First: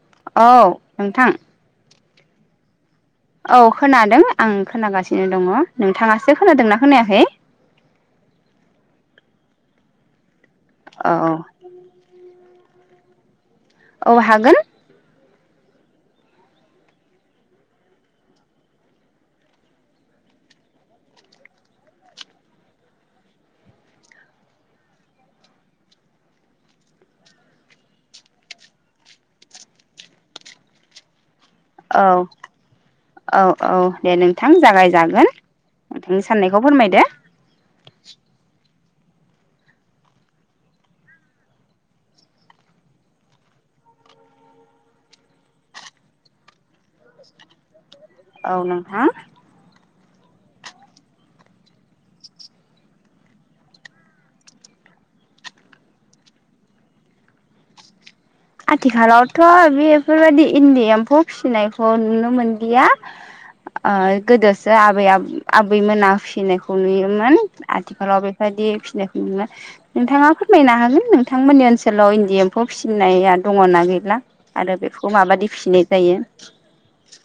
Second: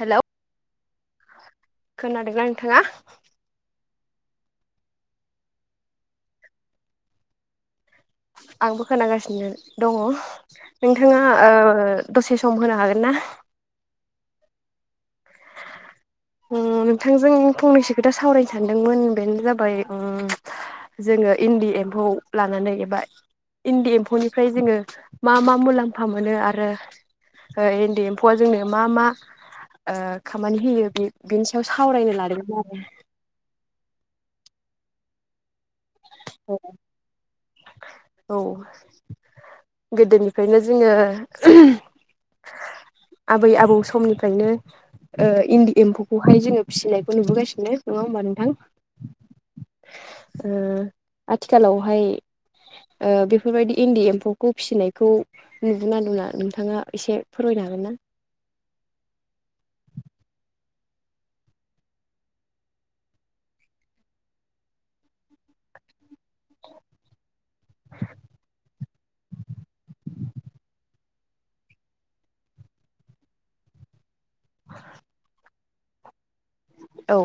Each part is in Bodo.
हेलौ औ नोंथां खोनादोंना नोंथाङा? औ खोनादों आं खोनागासिनो दङ नोंथाङासो खोनादोंना खोनायाखै? आंबो खोनागासिनो दङ। नोंथाङा औ ओ दसे स सम होनो हागोन ना? औ हागोन। ओम नोंथांजों फंनैसो खोथा सावरायनो सानदोंमोन। बेनो जाबाय ओम जोङो इन्दि एम्फौ लानानै एबा इन्दि एम्फौनिफ्राय जोङो मा मा मुलाम्फा मोनो आरो इन्दि एम्फौआ जोंनो मा मा खामानि होयो बे बेनि सायाव सावरायनो औ लादोंमोन आरो औ औ दे नोंथां जागायजागोन नोंथांनि साननायखौ आरो फोरमायदे औ गोदोनिफ्रायनो जोङो [unintelligible] आबै आबौ समनिफ्रायनो इन्दि ओम एम्फौखौहाय जोङो फिसिनायखौ नुबोगासिनो नङा होमबा नोंथां औ नोंथां ओ आथिखालावहाय ओ बेफोरबायदि इन्दि एम्फौखौ फिसिनायखौ नुगोनना नुला नोंथाङा एसे फोरमायनो हागोन ना? आथिखालावथ' बेफोरबायदि इन्दि एम्फौ फिसिनायखौ नुनो मोनलिया ओ गोदोसो आबै आ आबैमोना फि फिसिनायखौ नुयोमोन आथिखालाव बेफोरबायदि फिसिनायखौ नोंथाङा फोरमायनो हागोन थांमोननि ओनसोलाव इन्दि एम्फौ फिसिनाय आ- दङना गैला आरो बेखौ माबायदि फिनाय जायो? औ ओ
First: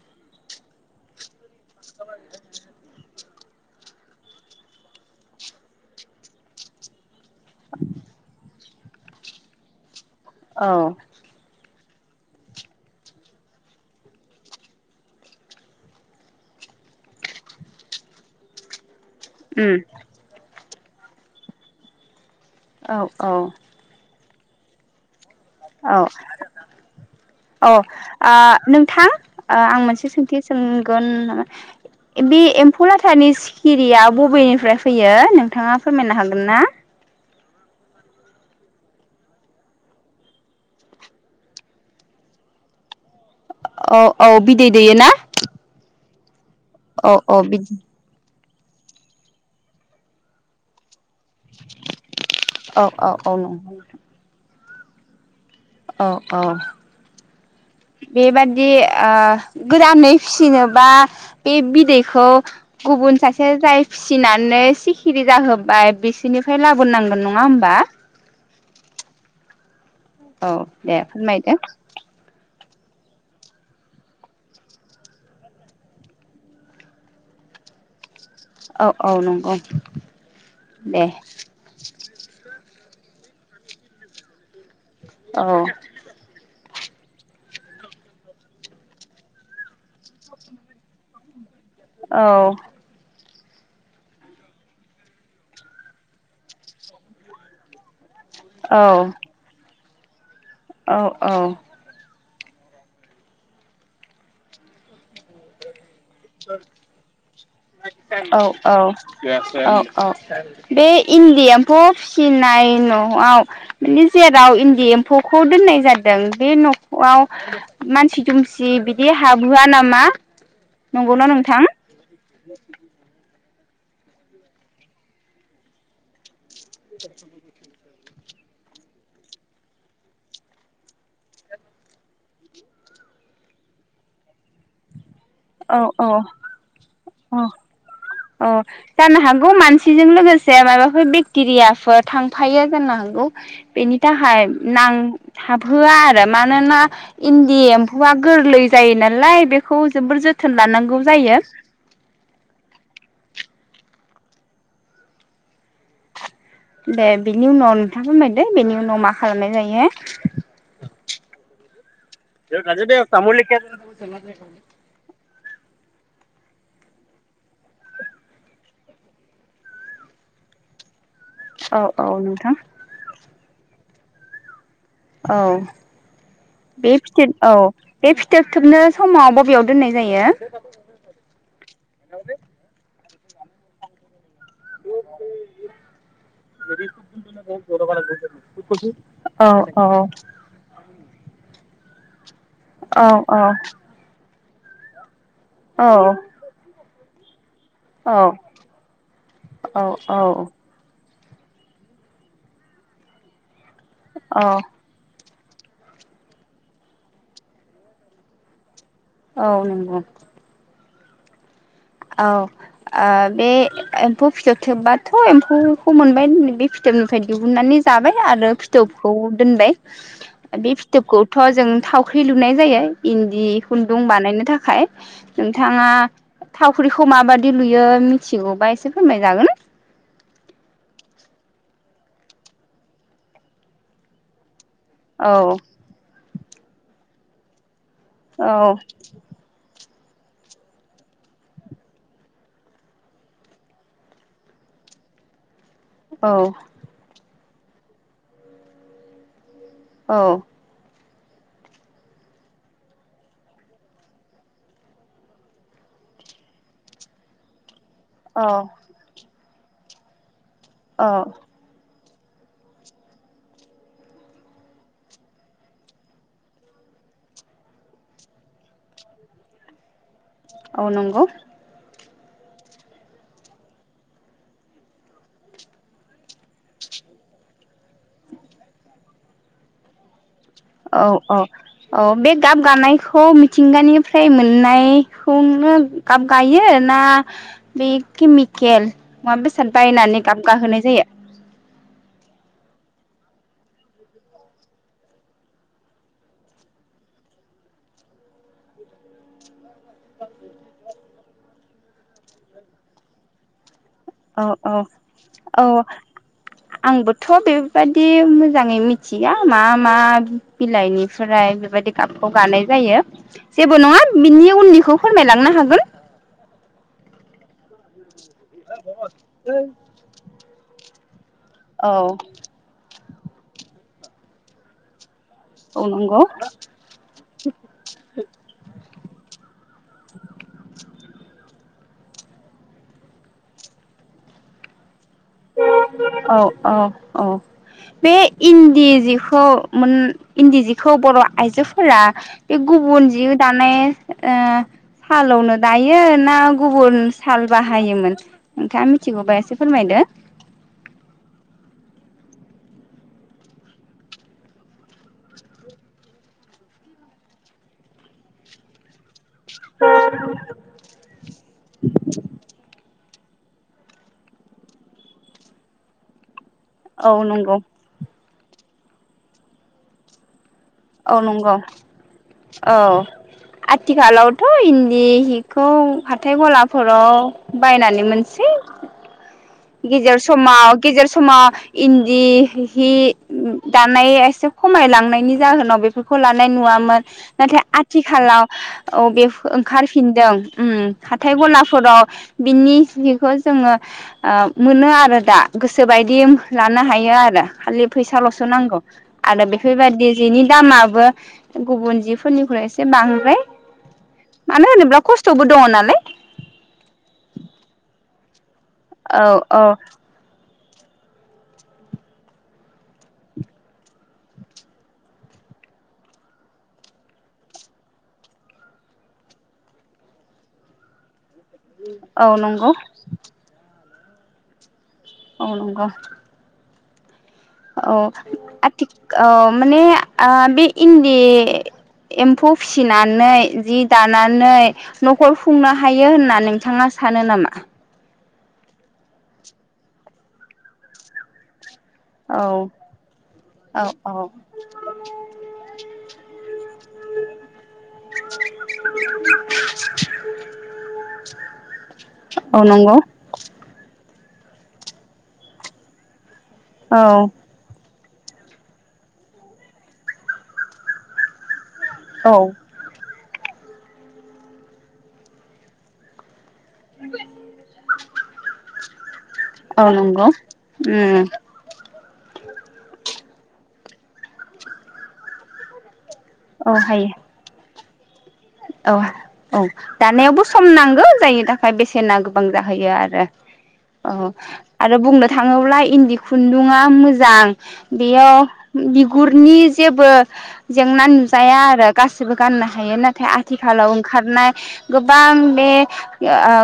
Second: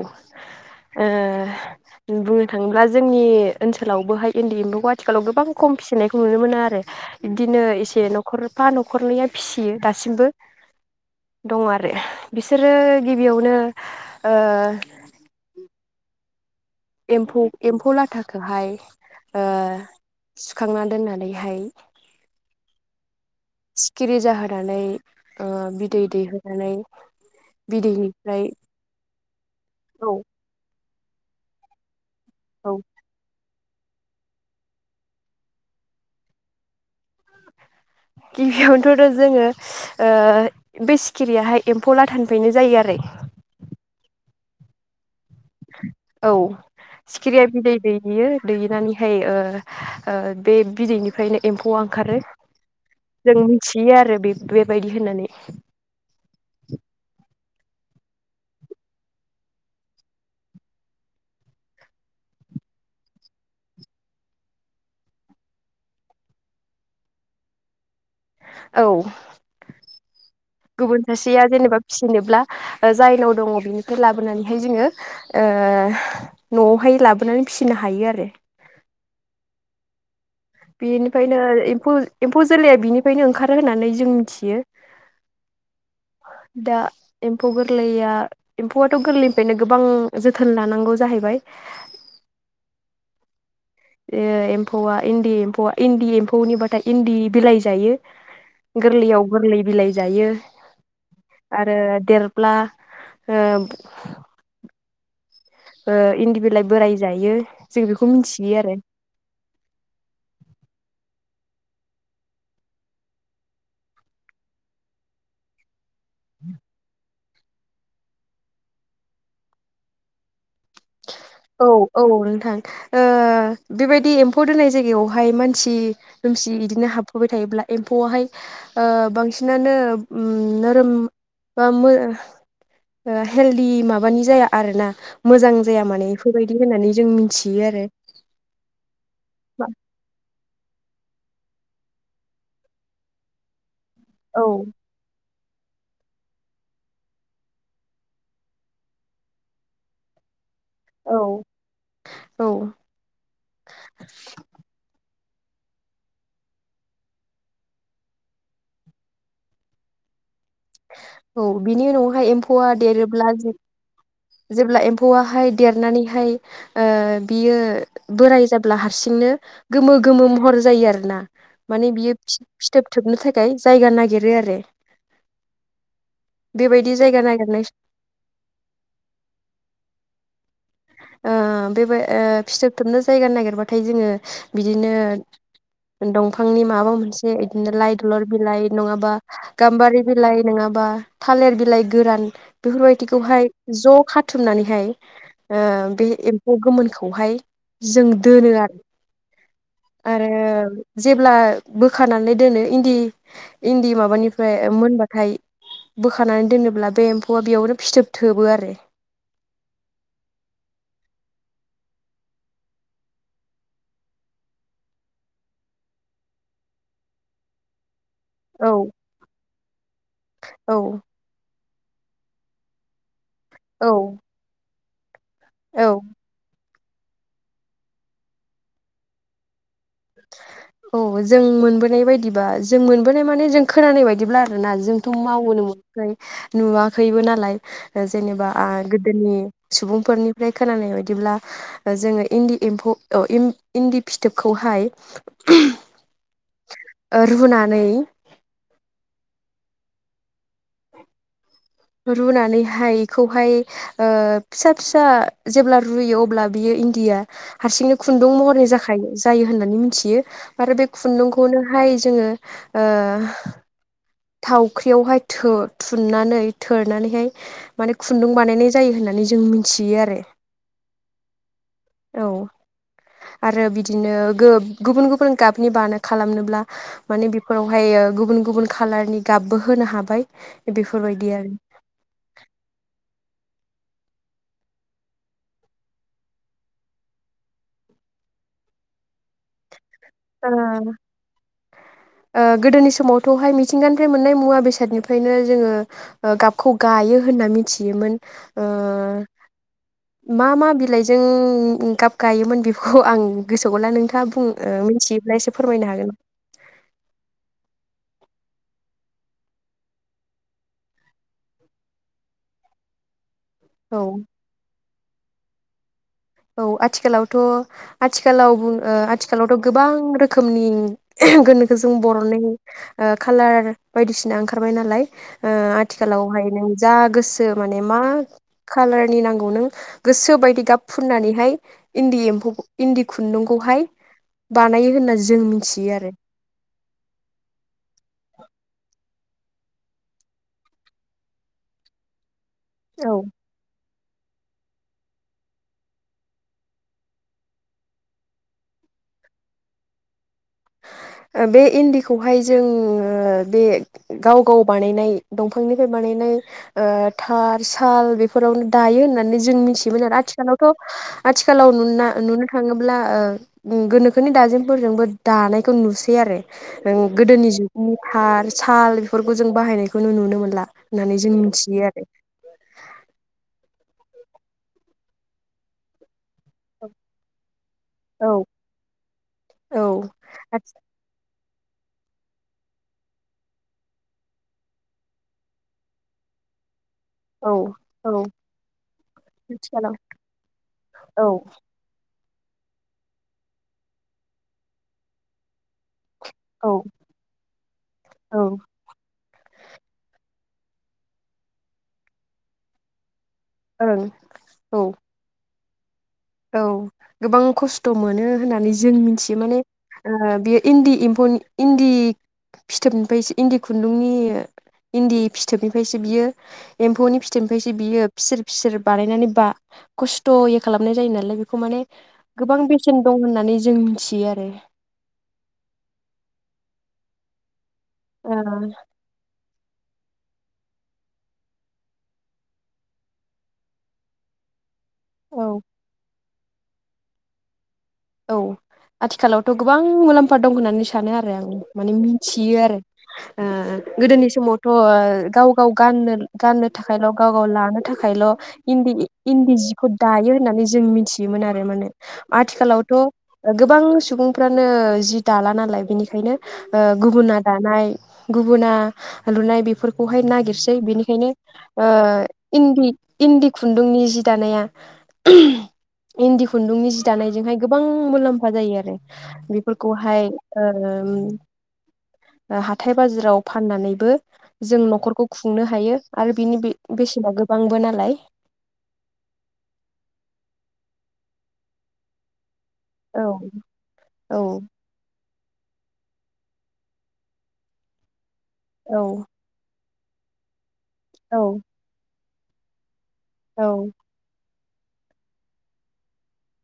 बुंनो थाङोब्ला जोंनि ओनसोलावबोहाय इन्दि एम्फौखौ आथिखालाव गोबां खम फिसिनायखौ नुनो मोनो आरो बिदिनो एसे न'खरफा न'खरनैया फिसियो दासिम मबो औ दङ आरो बिसोरो गिबियावनो ओ एम्फौ एम्फौ लाथाखौहाय ओम खांना दोननानैहाय औ औ नानै औ औ ओ बिदैनिफ्राय नोंथां ओ आं औ मोनसे सोंथि सों गोन मा बे औ एम्फौ लाथानि सि किरिया बबेनिफ्राय फैयो नोंथाङा फोरमायनो हागोन ना? गिबियावनोथ' जोङो ओ बे सिखिरियाहाय एम्फौ लाथानिफ्रायनो जायो आरो। औ औ बिदै दैयो ना? औ सिखिरिया बिदै बिदि दैयो। दैनानैहाय ओ ओ बे बिदैनि फायनो एम्फौआ ओंखारो औ औ औ जों नंगौ। मिथियो आरो बे- बेब बायदि होननानै औ औ बेबादि ओ गोदानै फिसिनोबा बे बिदैखौ गुबुन सासे जाय फिसिनानै सिखिरि जाहोबाय बिसोरनिफ्राय लाबोनोनांगोन नंङा होमबा? औ औ दे गुबुन सासेया फोरमायदो जेनेबा फिसिनोब्ला ओ जायनाव दंङ बिनिफ्राय लाबोनानैहाय जोंङो ओ न'आवहाय लाबोनानै फिसिनो हायो आरो। औ औ नंगौ। दे बेनिफ्रायनो एम्फौ एम्फौ जोलैया बिनि फायनो ओंखारो होननानै जों मिथियो। औ दा एम्फौ गोरलैया एम्फौआथ' गोरलैनिफ्रायनो गोबां जोथोन लानांगौ जाहैबाय औ ए एम्फौआ इन्दि एम्फौआ इन्दि एम्फौनिबाथाय इन्दि बिलाइ जायो। औ गोरलैयाव गोरलै बिलाइ जायो। औ आरो देर ब्ला ओ [unintelligible] ओ इन्दि बिलाइ बोराय जायो जों बेखौ औ मिथियो औ आरो औ औ बे इन्दि एम्फौ फिसिनाय न'आव माने जेराव इन्दि एम्फौखौ दोननाय जाद दों बे न'आव मानसि दुमसि बिदि हाबहोआ नामा? नंगौ ना औ नोंथां? औ नोंथां ओ बेबायदि एम्फौ दोननाय जायगायावहाय मानसि दुमसि बि इदिनो हाबफोबाय थायोब्ला एम्फौआवहाय ओ बांसिनानो नोरोम बा हेलदि माबानि जाया आर ना? मोजां जाया औ माने औ बेफोरबायदि होननानै जों मिथियो आरो। अ जानो हागौ मानसिजों लो गोसे माबाफोर बेक्टेरियाफोर थांफायो जानो हागौ बेनि थाखाय औ नां थाबहोआ आरो मानोना इन्दि एम्फौआ गोरलै जायो नालाय बेखौ जोबोर जो थोन लानांगौ जायो। औ औ दे बिनि उनाव नोंथाङा फोरमायदो बेनि उनाव मा खालामनाय जायो। औ बिनि उनावहाय एम्फौआ देरोब्ला जि जेब्ला एम्फौआहाय देरनानैहाय ओ बियो बोराय जाब्ला हारसिंनो गोमो गोमो महर जायो आरोना। औ माने बियो नोंथां फि-फिथोब थोबनो था खाय जायगा नागिरो आरो। औ बेबायदि बे जायगा फिथोब नागिरनाय औ बे फिथोब थोबनो समाव ब' बेयाव दोननाय जायो? ओ बेबाय फिथोब थोबनो जायगा नागिरबाथाय जोङो बिदिनो दंफांनि माबा मोनसे बिदिनो लाइ दलर बिलाइ नङाबा औ गाम्बारि बिलाइ नङाबा थालिर बिलाइ गोरान औ बेफोरबायदिखौहाय ज' खा थुमनानैहाय ओ औ बे एम्फौ गोमोनखौ खौहाय जों दोनो आरो, औ आरो औ जेब्ला बोखानानै दोनो इन्दि इन्दि औ माबानिफ्राय मोनबाथाय बोखानानै दोनोब्ला बे एम्फौआ बेयावनो फिथोब थोबो आरो। औ नंगौ। औ ओ बे एम्फौ फिथोब थोबबाथ' एम्फौखौ मोनबाय बे फिथोबनिफ्राय दिहुननानै जाबाय। आरो औ फिथोबखौ दोनबाय बे औ फिथोबखौथ' जों थावख्रि लुनाय जायो इन दि औ खुन्दुं बानायनो थाखाय। औ नोंथाङा थावख्रिखौ माबादि लुयो मिथिगौबा एसे फोरमाय जागोन ना? औ जों मोनबोनाय बायदिबा जों मोनबोनाय माने जों खोनानाय बायदिब्ला ना जोंथ' औ मावबोनो मोनाखै नुवा खैबो नालाय जेनेबा ओ औ गोदोनि सुबुं फोरनिफ्राय खोनानाय बायदिब्ला जोङो इन्दि एम्फौ अ इम इन्दि फिथोबखौहाय [unintelligible] औ। रुनानै औ। रुनानैहाय एखौहाय ओ फिसा फिसा जेब्ला रुयो अब्ला बियो इन्दिया हारसिंनो खुन्दुं औ महरनि जाखायो। जायो होननानै मिथियो। आरो बे औ खुन्दुंखौनोहाय जोङो ओ थावख्रियावहाय थो थुननानै थोरनानैहाय माने खुन्दुं बानायनाय जायो होननानै जों मिनथियो आरो। औ नंगौ। औ आरो बिदिनो गो गुबुन गुबुन गाबनि बानो खालामनोब्ला माने बेफोरावहाय ओ गुबुन गुबुन खालारनि गाबबो होनो हाबाय औ बेफोरबायदि औ आरो औ बे गाब गानायखौ थिंगानिफ्राय मोननायखौनो गाब गायो ना बे केमिकेल मुवा बेसाद बायनानै गाबगाहोनाय जायो? थ'हाय मिथिंगानिफ्राय मोननाय मुवा बेसादनिफ्रायनो जोङो ओ गाबखौ गायो होनना मिथियोमोन। ओ मा मा बिलाइजों गाब गायोमोन बेखौ आं गोसो [unintelligible] नोंथाङा बुं औ औ ओ औ आ-आ-आंबोथ' बे बायदि मोजाङै मिथिया मा मा बिलाइनिफ्राय बेबायदि गाबखौ गानाय जायो। जेबो नङा औ बिनि उननिखौ फोरमायलांनो हागोन। औ आथिखालावथ' आ थिखालाव ओ आथिखालावथ' गोबां रोखोमनि गोनोखो औ जों बरननाय खालार बायदिसिना ओंखारबाय नालाय ओ औ नंगौ आथिखालावहाय नों जा गोसो माने मा कालारनि नांगौ नों गोसो बायदि गाब निहाय इन्दि एम्फौ इन्दि खुन्दुंखौहाय बानायो होनना जों मिथियो आरो औ औ औ बे इन्दि जिखौ मोन इन्दि जिखौ बर' आइजोफोरा इ गुबुन औ जियो दानाय ओ हालावनो दायो ना गुबुन साल बाहायोमोन? नोंथाङा मिथिगौबा एसे फोरमायदो। ओ बे इन्दिखौहाय जों ओ बे गाव गाव बानायनाय दंफांनिफ्राय बानायनाय ओ थार साल बेफोरावनो दायो होननानै जों जों मिथियोमोन आरो आथिखालावथ' आथिखालाव नुना नुनो थाङोब्ला ओ उम गोनोखोनि दाजेमफोरजोंबो दानायखौ नुसै आरो ओ औ गोदोनि नंगौ जुगनि थार साल बेफोरखौ जों बाहायनायखौ नो नुनो मोनला। औ होननानै जों नंगौ मिथियो आरो औ आथिखालावथ इन्दि हिखौ हाथाइ औ गलाफोराव बायनानै मोनसै! औ गेजेर समाव गेजेर सम मा इन्दि हि दानाय एसे खमायलांनायनि जाहोनाव बेफोरखौ लानाय नुवामोन। नाथाय औ औ आथिखालाव आव बे आथिखालाव ओंखारफिनदों उम औ हाथाय गलाफोराव बिनि बिखौ जोंङो ओ मोनो आरो दा गोसोबायद जिम लानो औ हायो आरो खालि औ फैसालसो नांगौ। आरो बेफोरबादि जिनि दामाबो गुबुन जिफोरनिख्रुइ एसे बांद्राय ओं मानो औ होनोब्ला खस्थबो दंङ ना [unintelligible] औ गोबां खस्थ मोनो होननानै जों औ मिथियो माने औ ओ बे इन्दि इम्फु इन्दि फिथोबनिफ्रायसो इन्दि खुन्दुंनि इन्दि फिथोबनिफ्रायसो बियो एम्फौनि फिथोबनिफ्रायसो बियो फिसोर फिसोर बानायनानै बा खस्थयै खालामनाय जायो नारायण। [unintelligible] ख माने औ गोबां नंगौ बेसेन दं होननानै जों मिथि बि आरो अ नगौ औ आथि ओ माने ओ बि इन्दि एम्फौ फिसिनानै जि दानानै नखर ओ औ खुंनो हायो होननानै नोंथाङा सानो नामा औ आथिखालावथ गोबां मुलाम्फा दं होननानै सानो आरो आं माने औ मिथियो आरो औ औ गोदोनि समावथ गाव गाव गाननो गाननो थाखायल गाव गाव लानो थाखायल इन्दि इन्दि जिखौ दायो होननानै जों मिथियोमोन आरो माने औ आथिखालाव नंगौ थ गोबां सुबुं फानो जि दाला नालाय बिनिखायनो ओ औ गुबुना दानाय गुबुना लुनाय बेफोरखौहाय नागिरसै बेनिखायनो ओ औ इन्दि इन्दि खुन्दुंनि जि दानाया इन्दि खुन्दुंनि जि दानायजों हाय गोबां मुलाम्फा जायो आरो। औ बेफोरखौहाय नंगौ उम हाथाय बाजाराव फाननानैबो जों नखरखौ खुंनो हायो। आरो बिनि बे औ हायो बेसेना गोबांबो ना [inaudible] औ औ दानायावबो सम नांगौ जायनि थाखाय बेसेना गोबां जाहैयो आरो औ औ आरो बुंनो थाङोब्ला इन्दि खुन्दुा मोजां बेयाव औ बिगुरनि जेबो जेंना औ नुजाया आरो गासै गाननो हायो। नाथाय औ खाथिखालाव ओंखारनाय गोबां बे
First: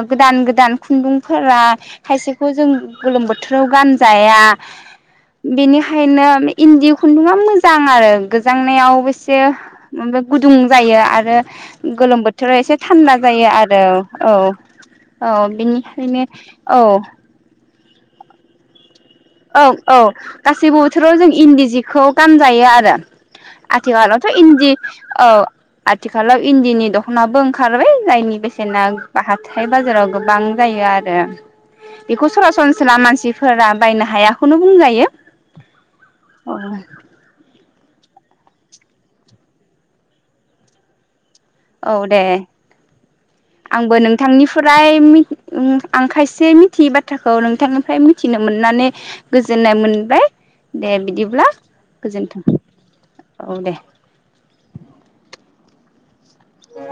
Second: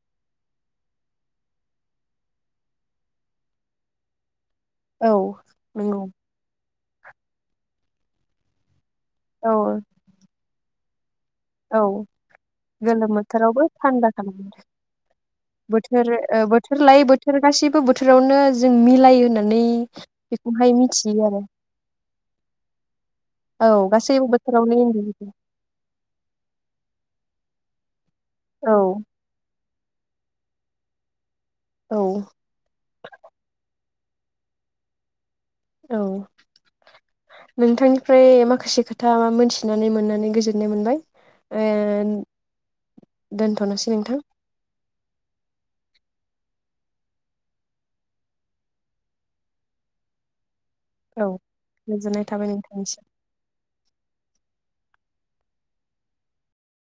गोदान गोदान खुन्दुंफोरा खायसेखौ जों गोलोम बोथोराव गानजाया। औ नंगौ बेनिखायनो इन्दि खुन्दुंआ मोजां आरो गोजांनायाव औ [inaudible] [inaudible] गुदुं जायो आरो औ गोलोम बोथोराव एसे गोलोम थान्दा जायो। बोथोरावबो आरो थान्दा औ खालामो औ बोथोर बिनिखायनो ओ औ बोथोर लायै बोथोर गासैबो बोथोरावनो जों मिलायो औ होननानै औ बेखौहाय गासैबो बोथोराव मिथियो जों आरो इन्दि जिखौ गानजायो आरो। औ आथिखालावथ गासैबो इन्दि बोथोरावनो औ इन्दि आथिखालाव इन्दिनि दखनाबो ओंखारबाय। जायनि औ बेसेना हाथाय बाजाराव गोबां जायो आरो। औ बेखौ सरासनस्रा मानसिफोरा बायना हायाखौनो बुंजायो। औ [unintelligible] नोंथांनिफ्राय माखासे खोथा मोनथिनानै मोननानै गोजोननाय मोनबाय। औ दे ओ दोनथ'नोसै आंबो नोंथां नोंथांनिफ्राय मि ओम आं खायसे मिथियै बाथ्राखौ नोंथांनिफ्राय मिथिनो मोननानै गोजोननाय मोनबाय। दे औ बिदिब्ला गोजोननाय गोजोन्थों। थाबाय नोंथांनिसिम औ दे।